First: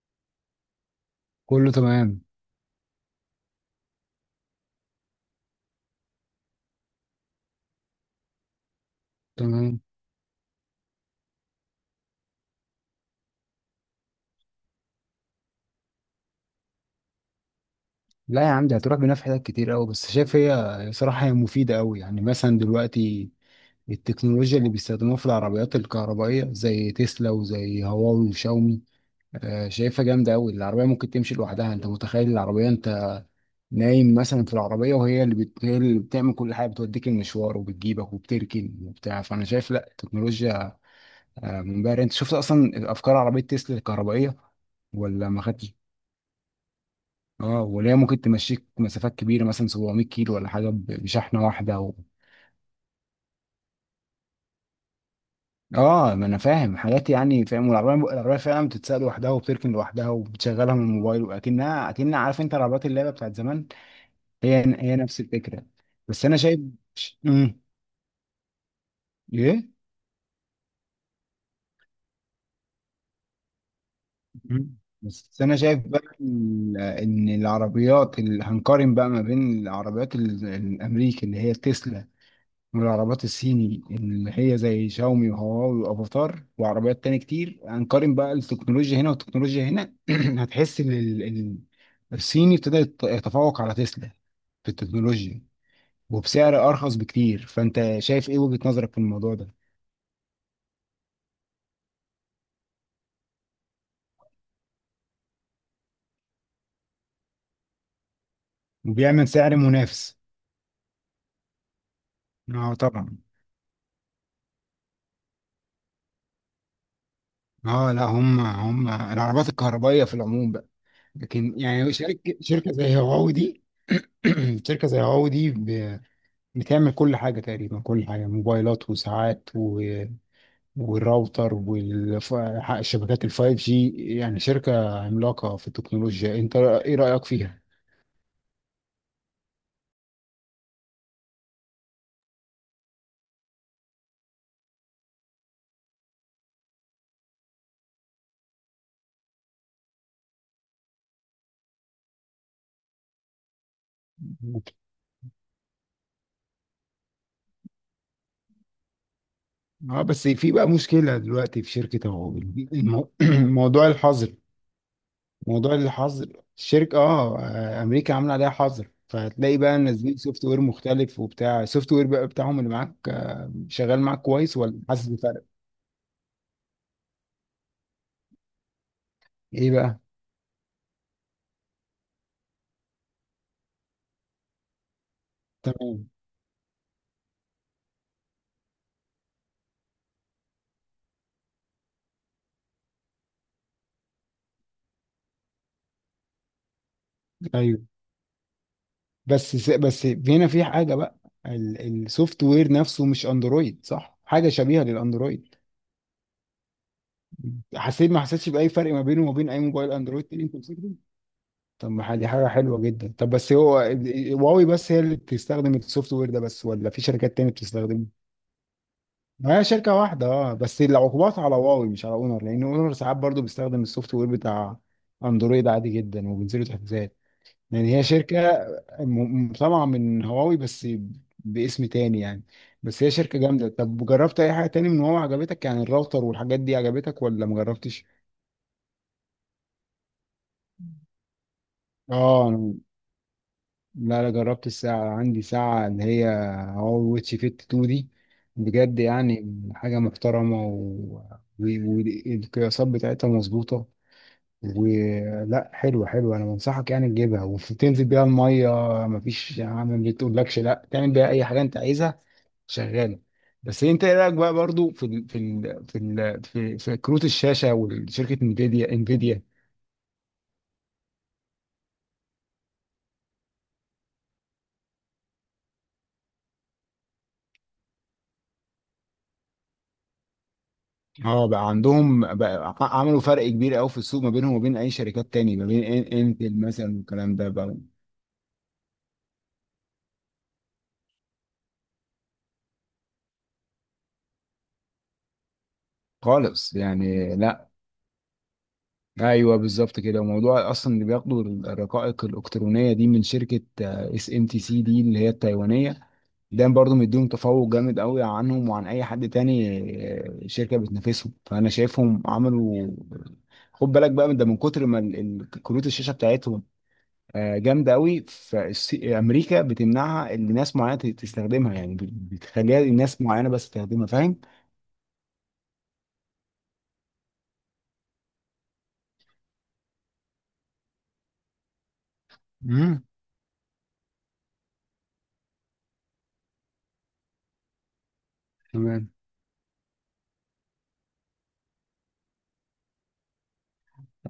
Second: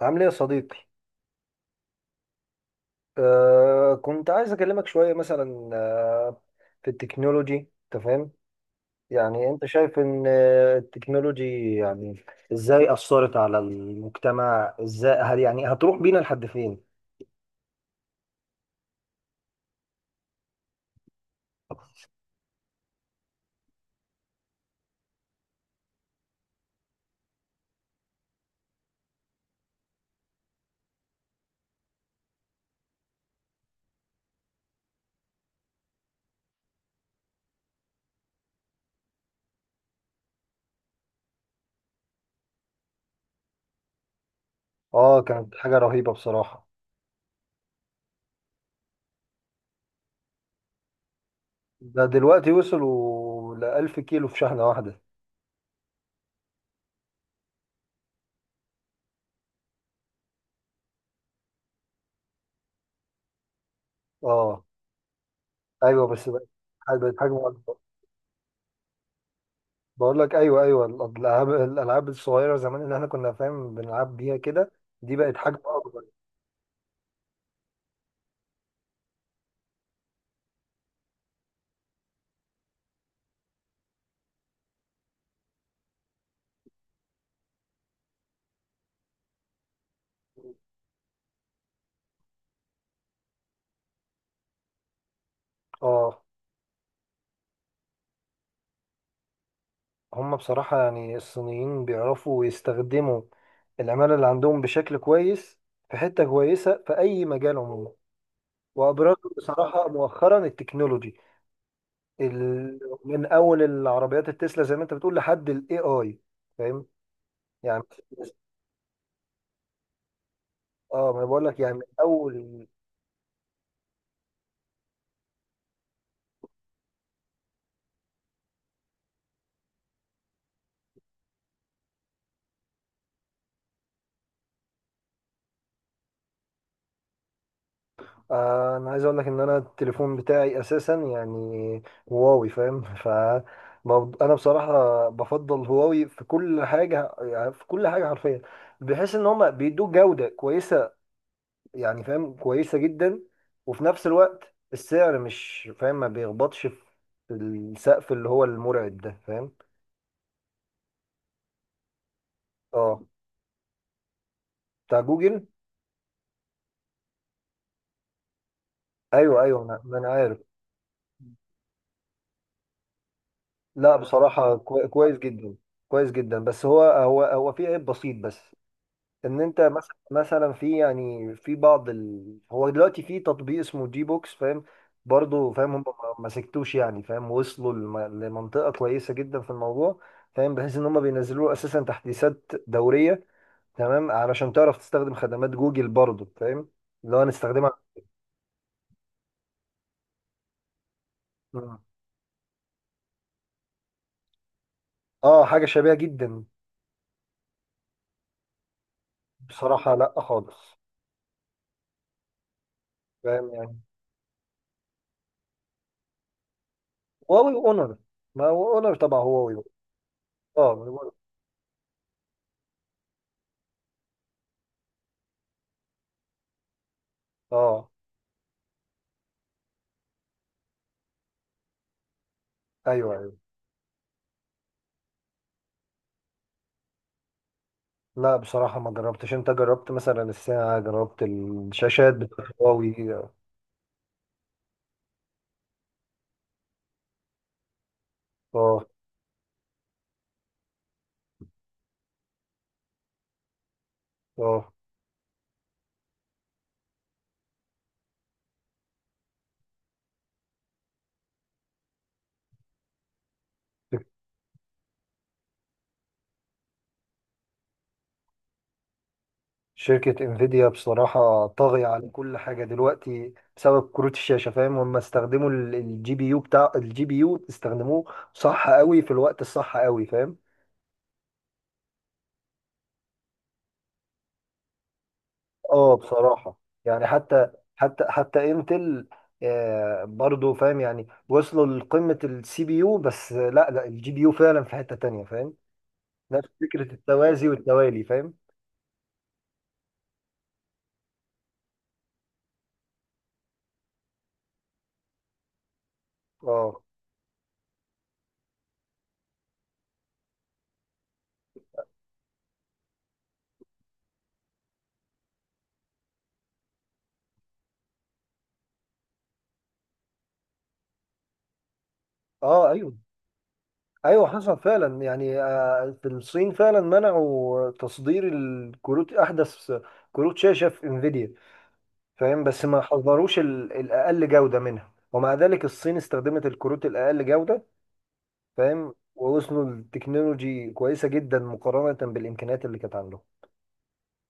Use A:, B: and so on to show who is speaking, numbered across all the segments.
A: عامل ايه يا صديقي؟
B: كله تمام.
A: كنت عايز اكلمك شويه مثلا في التكنولوجي انت فاهم. يعني انت
B: تمام.
A: شايف ان التكنولوجي يعني ازاي اثرت على المجتمع، ازاي هل يعني هتروح بينا لحد فين؟
B: لا يا عم دي هتروح بينا في حتت كتير قوي. بس شايف هي صراحة هي مفيدة قوي، يعني مثلا دلوقتي التكنولوجيا اللي بيستخدموها في العربيات الكهربائية زي تسلا وزي هواوي وشاومي. شايفها جامدة قوي. العربية ممكن تمشي لوحدها، انت متخيل العربية انت نايم مثلا في العربية وهي هي اللي بتعمل كل حاجة، بتوديك المشوار وبتجيبك وبتركن وبتاع. فانا شايف لا، التكنولوجيا منبهرة. انت شفت اصلا افكار عربية تسلا الكهربائية
A: اه،
B: ولا ما
A: كانت
B: خدتش؟
A: حاجه رهيبه بصراحه.
B: اه وليه، ممكن تمشيك مسافات كبيره مثلا 700 كيلو ولا حاجه، بشحنه واحده
A: ده دلوقتي وصلوا ل 1000 كيلو في شحنه واحده.
B: اه. ما انا فاهم حاجات، يعني فاهم. والعربيه فعلا بتتسال لوحدها وبتركن لوحدها وبتشغلها من الموبايل، واكنها عارف انت العربيات اللعبه بتاعت زمان. هي
A: اه،
B: هي نفس الفكره.
A: ايوه
B: بس
A: بس
B: انا
A: بقت
B: شايف.
A: بقت حجمه
B: امم
A: اكبر.
B: ايه.
A: بقول لك ايوه، ايوه الالعاب الصغيره زمان اللي احنا كنا فاهم بنلعب بيها كده.
B: مم.
A: دي بقت
B: بس
A: حجم
B: انا شايف
A: اكبر.
B: بقى ان العربيات اللي هنقارن بقى ما بين العربيات الامريكي اللي هي تسلا، والعربيات الصيني اللي هي زي شاومي وهواوي وافاتار وعربيات تاني كتير. هنقارن بقى التكنولوجيا هنا والتكنولوجيا هنا هتحس ان الصيني ابتدى يتفوق على تسلا في التكنولوجيا،
A: اه،
B: وبسعر ارخص بكتير. فانت شايف ايه، وجهة نظرك في الموضوع ده؟
A: هم بصراحة يعني الصينيين بيعرفوا يستخدموا العمالة اللي عندهم بشكل كويس في حتة كويسة في أي مجال عموما.
B: وبيعمل
A: وأبرزوا
B: سعر
A: بصراحة
B: منافس.
A: مؤخرا التكنولوجي
B: اه
A: ال...
B: طبعا.
A: من أول العربيات التسلا زي ما أنت بتقول لحد ال AI. فاهم يعني.
B: اه لا، هم العربيات الكهربائية في العموم بقى.
A: اه، ما أنا بقول
B: لكن
A: لك يعني من
B: يعني شركة
A: أول.
B: شركة زي هواوي دي شركة زي هواوي دي بتعمل كل حاجة تقريبا، كل حاجة، موبايلات وساعات والراوتر والشبكات الفايف جي. يعني شركة عملاقة في التكنولوجيا، انت ايه رأيك فيها؟
A: انا عايز اقول لك ان انا التليفون بتاعي اساسا يعني هواوي فاهم ف انا بصراحه بفضل هواوي في كل حاجه، يعني في كل حاجه حرفيا، بحيث ان هم بيدوك جوده كويسه، يعني فاهم، كويسه جدا. وفي نفس الوقت السعر مش فاهم، ما بيخبطش في السقف اللي هو المرعب ده، فاهم.
B: اه بس في بقى مشكلة دلوقتي في شركة أهو.
A: اه،
B: المو... موضوع الحظر.
A: بتاع جوجل.
B: موضوع الحظر. الشركة، أمريكا عاملة عليها حظر.
A: ايوه،
B: فهتلاقي
A: ايوه،
B: بقى
A: ما انا
B: نازلين
A: عارف.
B: سوفت وير مختلف، وبتاع السوفت وير بقى بتاعهم اللي معاك،
A: لا
B: شغال معاك
A: بصراحه
B: كويس ولا حاسس
A: كويس
B: بفرق؟
A: جدا، كويس جدا. بس هو في عيب بسيط بس. ان انت
B: ايه
A: مثلا
B: بقى؟
A: مثلا في يعني في بعض هو دلوقتي في تطبيق اسمه جي بوكس فاهم. برضه فاهم، هم
B: تمام.
A: ما سكتوش يعني فاهم، وصلوا لم... لمنطقة كويسة جدا في الموضوع. فاهم بحيث ان هم بينزلوا له اساسا تحديثات دورية. تمام علشان تعرف تستخدم خدمات جوجل برضه، فاهم، اللي هو نستخدمها.
B: ايوه بس بس هنا في حاجه بقى،
A: مم.
B: السوفت وير نفسه مش اندرويد صح، حاجه شبيهه
A: اه،
B: للاندرويد.
A: حاجة شبيهة جدا.
B: حسيت ما حسيتش باي فرق ما بينه وما بين اي موبايل
A: بصراحة لا
B: اندرويد تاني انت
A: خالص.
B: بتستخدمه؟ طب ما دي حاجه حلوه جدا. طب
A: فاهم
B: بس هو
A: يعني.
B: هواوي بس هي اللي بتستخدم السوفت وير ده، بس ولا في شركات تانية
A: هواوي اونر.
B: بتستخدمه؟
A: ما هو اونر طبعا
B: ما
A: هواوي.
B: هي شركه واحده. اه
A: اه.
B: بس العقوبات على هواوي مش على اونر، لان اونر ساعات برضو بيستخدم السوفت وير بتاع اندرويد عادي جدا وبينزلوا تحديثات.
A: اه،
B: يعني هي شركة طبعا من هواوي، بس باسم تاني يعني. بس هي
A: ايوه، ايوه،
B: شركة جامدة. طب جربت أي حاجة تاني من هواوي عجبتك، يعني الراوتر والحاجات دي عجبتك ولا مجربتش؟
A: لا بصراحة ما جربتش. انت جربت مثلا الساعة؟ جربت الشاشات بتاعت
B: اه أنا-
A: هواوي.
B: لا لا، جربت الساعة، عندي ساعة اللي هي هواوي واتش فيت 2 دي.
A: اه.
B: بجد يعني حاجة محترمة و- والقياسات بتاعتها مظبوطة
A: اه،
B: ولا حلوة حلوة. أنا بنصحك يعني تجيبها وتنزل بيها المية. مفيش يا عم ما بتقولكش، لا تعمل بيها أي حاجة أنت عايزها، شغاله. بس انت ايه رايك بقى برضو في كروت الشاشه وشركه انفيديا؟
A: شركة انفيديا بصراحة طاغية على كل حاجة دلوقتي بسبب كروت الشاشة، فاهم. هم استخدموا الجي بي يو، بتاع الجي بي يو استخدموه صح قوي، في الوقت الصح قوي فاهم.
B: اه بقى عندهم بقى عملوا فرق كبير قوي في السوق، ما بينهم وما بين اي شركات تاني، ما بين
A: اه بصراحة،
B: انتل مثلا
A: يعني
B: والكلام ده
A: حتى
B: بقى.
A: حتى حتى انتل برضو فاهم، يعني وصلوا لقمة السي بي يو. بس لا، لا الجي بي يو فعلا في حتة تانية فاهم. نفس
B: خالص
A: فكرة
B: يعني
A: التوازي
B: لا.
A: والتوالي فاهم.
B: ايوه بالظبط كده. وموضوع اصلا اللي بياخدوا الرقائق الالكترونيه دي من شركه اس ام تي سي دي اللي هي التايوانيه، ده
A: اه.
B: برضو مديهم تفوق جامد قوي عنهم وعن اي حد تاني. شركه بتنافسهم. فانا شايفهم عملوا، خد بالك بقى من ده، من كتر ما كروت الشاشه بتاعتهم جامده قوي، فامريكا بتمنعها ان ناس معينه تستخدمها، يعني
A: اه،
B: بتخليها
A: ايوه،
B: الناس معينه بس تستخدمها
A: ايوه
B: فاهم.
A: حصل فعلا. يعني في الصين فعلا منعوا تصدير الكروت، احدث كروت شاشه في انفيديا، فاهم. بس ما
B: امم
A: حضروش الاقل جوده منها، ومع ذلك الصين استخدمت الكروت الاقل جوده فاهم.
B: تمام.
A: ووصلوا لتكنولوجي كويسه جدا مقارنه بالامكانيات اللي كانت عندهم.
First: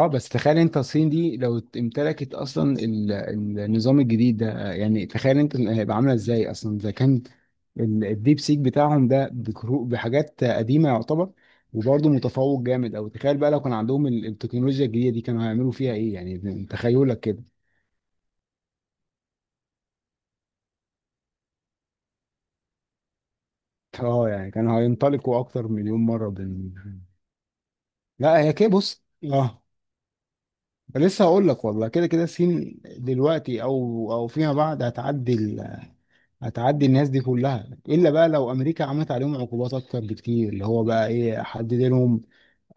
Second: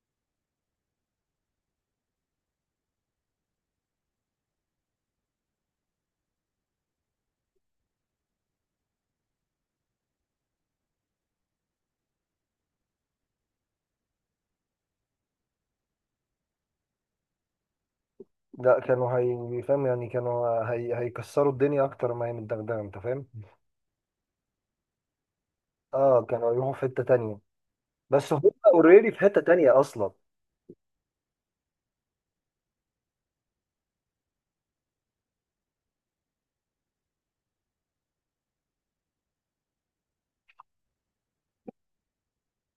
B: اه بس تخيل انت الصين دي لو امتلكت اصلا النظام الجديد ده، يعني تخيل انت هيبقى عامله ازاي، اصلا اذا كان الديب سيك بتاعهم ده بحاجات قديمه يعتبر وبرضه متفوق جامد، او تخيل بقى لو كان عندهم التكنولوجيا الجديده دي كانوا هيعملوا فيها ايه، يعني تخيلك كده.
A: لا كانوا، هي فاهم يعني كانوا هيكسروا الدنيا اكتر ما هي متدغدغه انت فاهم.
B: اه يعني كانوا هينطلقوا اكتر مليون
A: اه،
B: مره
A: كانوا هيروحوا في حته تانيه. بس
B: لا.
A: هم
B: هي كده بص.
A: اوريدي في حته
B: اه
A: تانيه اصلا.
B: لسه هقول لك، والله كده كده الصين دلوقتي او فيما بعد هتعدي الناس دي كلها، الا بقى لو امريكا عملت عليهم عقوبات اكتر بكتير، اللي هو بقى ايه حدد لهم،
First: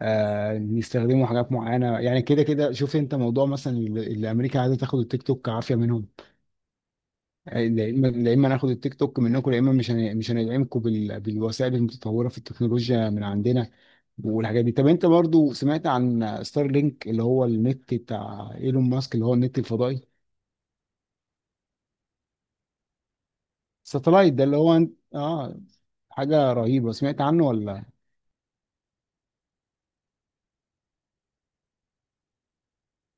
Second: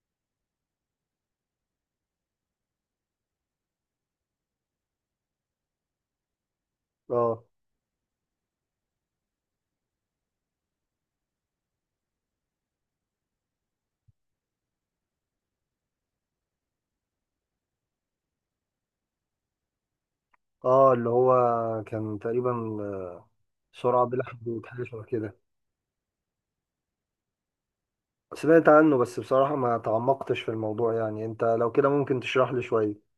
B: بيستخدموا حاجات معينه يعني. كده كده شوف انت موضوع مثلا اللي امريكا عايزه تاخد التيك توك كعافيه منهم.
A: اه،
B: لا اما، لا إما ناخد التيك توك منكم، يا اما مش هندعمكم بالوسائل المتطوره في التكنولوجيا من عندنا والحاجات دي. طب انت برضو سمعت عن ستار لينك، اللي هو النت بتاع ايلون ماسك، اللي هو النت الفضائي،
A: اه اللي هو كان تقريبا سرعة بلا
B: ساتلايت ده اللي
A: حدود، حاجة
B: هو،
A: شبه كده.
B: اه حاجه رهيبه، سمعت عنه ولا؟
A: سمعت عنه بس بصراحة ما تعمقتش في الموضوع، يعني انت لو كده ممكن تشرح لي شوية.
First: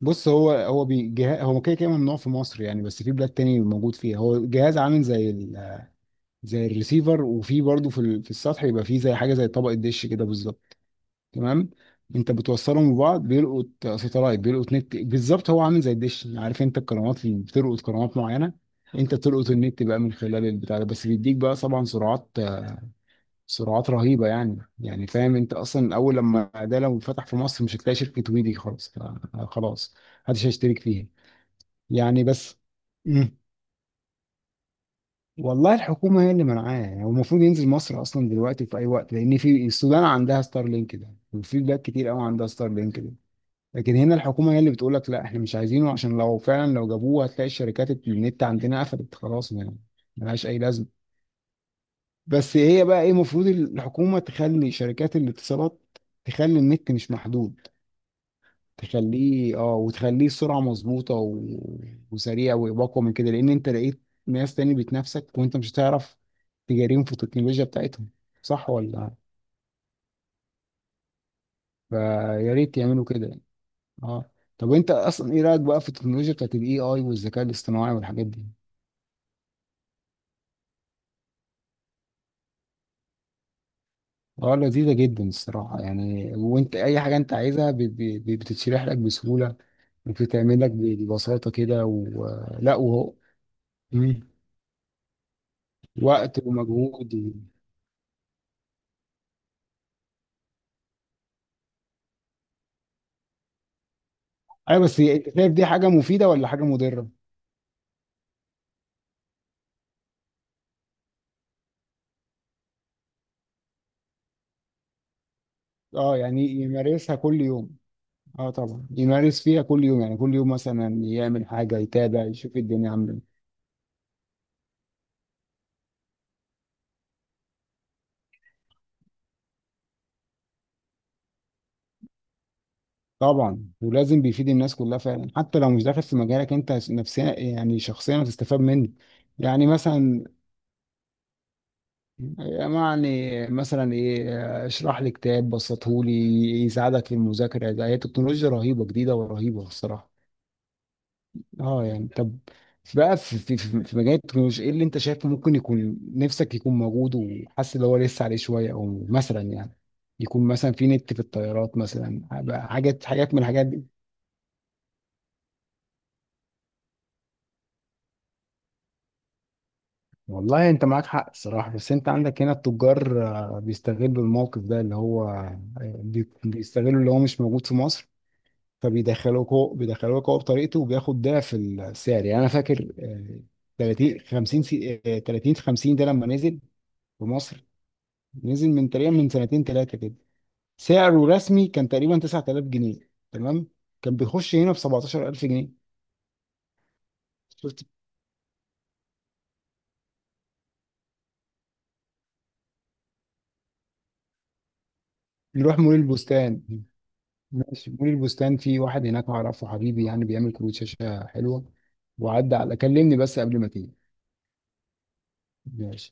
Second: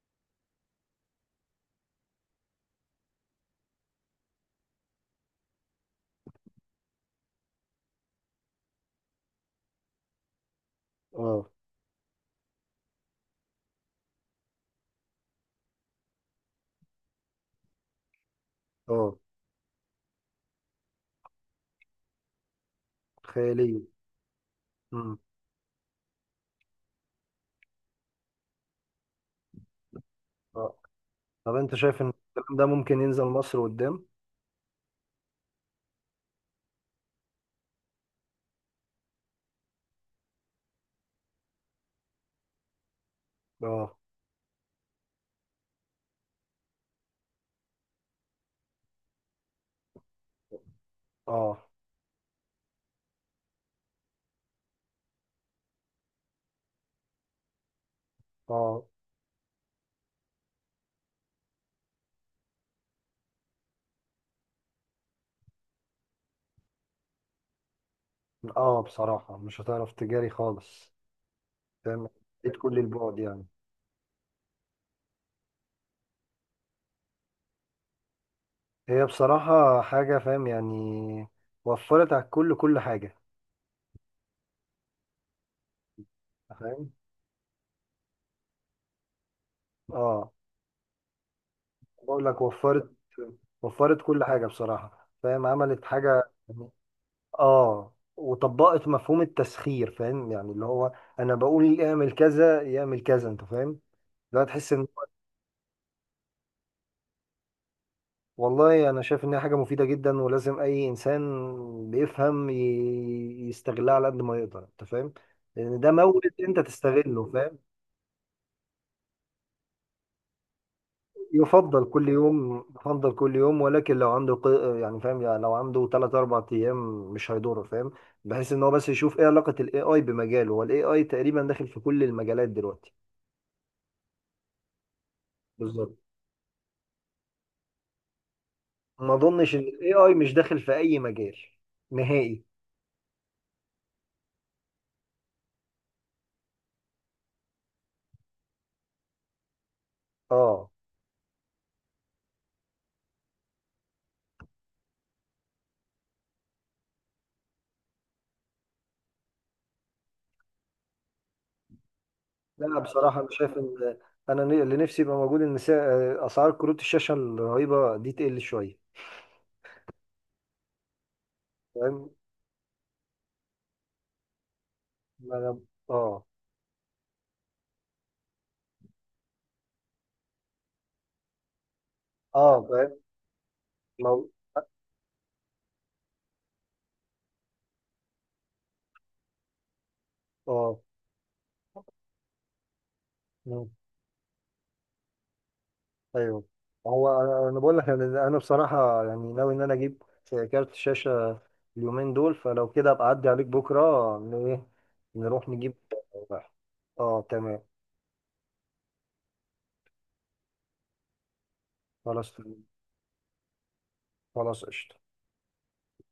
B: بص هو جهاز، هو كده كده ممنوع في مصر يعني، بس في بلاد تاني موجود فيها. هو جهاز عامل زي الريسيفر، وفي برضه في في السطح، يبقى في زي حاجه زي طبقه دش كده بالظبط.
A: اه،
B: تمام. انت بتوصلهم ببعض بيلقط ساتلايت، بيلقط نت بالظبط. هو عامل زي الدش يعني، عارف انت القنوات اللي بتلقط قنوات معينه، انت
A: اه،
B: بتلقط النت بقى من خلال البتاع ده، بس بيديك بقى طبعا سرعات،
A: خيالية.
B: سرعات رهيبه يعني
A: امم.
B: فاهم انت اصلا، اول لما ده لو فتح في مصر مش هتلاقي شركه ويدي خالص، خلاص محدش
A: اه،
B: هيشترك فيها
A: طب انت شايف ان
B: يعني. بس
A: الكلام ده ممكن ينزل مصر قدام؟
B: والله الحكومة هي اللي منعاه، يعني هو المفروض ينزل مصر أصلا دلوقتي في أي وقت، لأن في السودان عندها ستار لينك ده، وفي بلاد كتير أوي عندها ستار لينك ده. لكن
A: اه،
B: هنا الحكومة هي اللي بتقول لك لا، إحنا مش عايزينه، عشان لو فعلا لو جابوه هتلاقي الشركات النت عندنا قفلت خلاص يعني، ملهاش أي لازمة.
A: اه،
B: بس هي بقى إيه، المفروض الحكومة تخلي شركات الاتصالات تخلي النت مش محدود،
A: اه،
B: تخليه وتخليه السرعه مظبوطه وسريع واقوى من كده، لان انت لقيت ناس تاني بتنافسك وانت مش هتعرف تجاريهم في التكنولوجيا بتاعتهم، صح
A: اه،
B: ولا؟
A: بصراحة مش هتعرف تجاري خالص فاهم.
B: فيا
A: بعيد
B: ريت
A: كل
B: يعملوا
A: البعد
B: كده يعني.
A: يعني.
B: اه. طب انت اصلا ايه رايك بقى في التكنولوجيا بتاعت الاي اي والذكاء الاصطناعي والحاجات دي؟
A: هي بصراحة حاجة فاهم يعني وفرت على الكل كل حاجة.
B: اه لذيذه جدا الصراحه يعني، وانت
A: فاهم.
B: اي حاجه انت عايزها بتتشرح لك بسهوله،
A: اه،
B: وبتتعمل لك ببساطه كده
A: بقول لك
B: ولا،
A: وفرت،
B: وهو.
A: وفرت
B: مم.
A: كل حاجة بصراحة فاهم، عملت حاجة
B: وقت
A: يعني.
B: ومجهود.
A: اه، وطبقت مفهوم التسخير، فاهم يعني، اللي هو انا بقول يعمل كذا يعمل كذا انت فاهم. لا تحس
B: ايوه
A: ان،
B: بس انت شايف دي حاجه مفيده ولا حاجه مضره؟
A: والله انا شايف انها حاجة مفيدة جدا، ولازم اي انسان بيفهم يستغلها على قد ما يقدر انت فاهم. لان ده
B: اه
A: مورد
B: يعني
A: انت
B: يمارسها
A: تستغله
B: كل
A: فاهم؟
B: يوم. اه طبعا يمارس فيها كل يوم، يعني كل يوم مثلا يعمل حاجه،
A: يفضل كل
B: يتابع، يشوف
A: يوم،
B: الدنيا
A: يفضل
B: عامله
A: كل
B: إيه.
A: يوم. ولكن لو عنده يعني فاهم، يعني لو عنده 3 4 ايام مش هيضره فاهم. بحيث ان هو بس يشوف ايه علاقة الاي اي بمجاله. هو الاي اي تقريبا داخل في كل المجالات دلوقتي.
B: طبعا ولازم بيفيد الناس كلها فعلا، حتى لو مش
A: بالظبط.
B: داخل في مجالك انت نفسيا يعني شخصيا هتستفاد منه.
A: ما اظنش ان
B: يعني
A: الاي اي
B: مثلا،
A: مش داخل في اي مجال نهائي.
B: يعني مثلا ايه، اشرح لي كتاب بسطهولي، يساعدك في المذاكره. ده هي تكنولوجيا رهيبه جديده، ورهيبه الصراحه.
A: اه.
B: اه يعني طب، بقى في مجال التكنولوجيا، ايه اللي انت شايفه ممكن يكون نفسك يكون موجود وحاسس ان هو لسه عليه شويه، او مثلا يعني يكون مثلا في نت في الطيارات مثلا بقى،
A: لا
B: حاجات
A: بصراحة انا
B: حاجات من
A: شايف
B: الحاجات دي.
A: ان انا اللي نفسي يبقى موجود ان اسعار كروت الشاشة الرهيبة دي تقل شوية.
B: والله انت معاك حق الصراحه، بس انت
A: فاهم.
B: عندك هنا التجار بيستغلوا الموقف ده اللي هو،
A: انا. اه.
B: بيستغلوا اللي هو مش موجود في مصر، فبيدخلوك هو، بيدخلوك هو بطريقته وبياخد ضعف السعر. يعني انا
A: اه، فاهم.
B: فاكر 30
A: مو-
B: 50 سي- آه، 30 50 ده لما نزل في مصر، نزل من تقريبا من سنتين ثلاثه كده،
A: اه،
B: سعره رسمي كان تقريبا 9000 جنيه تمام، كان بيخش هنا ب 17000 جنيه.
A: ايوه. هو انا بقول
B: شفت.
A: لك انا بصراحه يعني ناوي ان انا اجيب كارت شاشه اليومين دول. فلو كده ابقى اعدي عليك بكره، ايه نروح نجيب
B: نروح مول
A: واحد.
B: البستان.
A: اه تمام.
B: ماشي، مول البستان في واحد هناك اعرفه حبيبي، يعني بيعمل كروت شاشه حلوه.
A: خلاص
B: وعدى
A: تمام.
B: على كلمني بس قبل ما تيجي.
A: خلاص قشطه.
B: ماشي.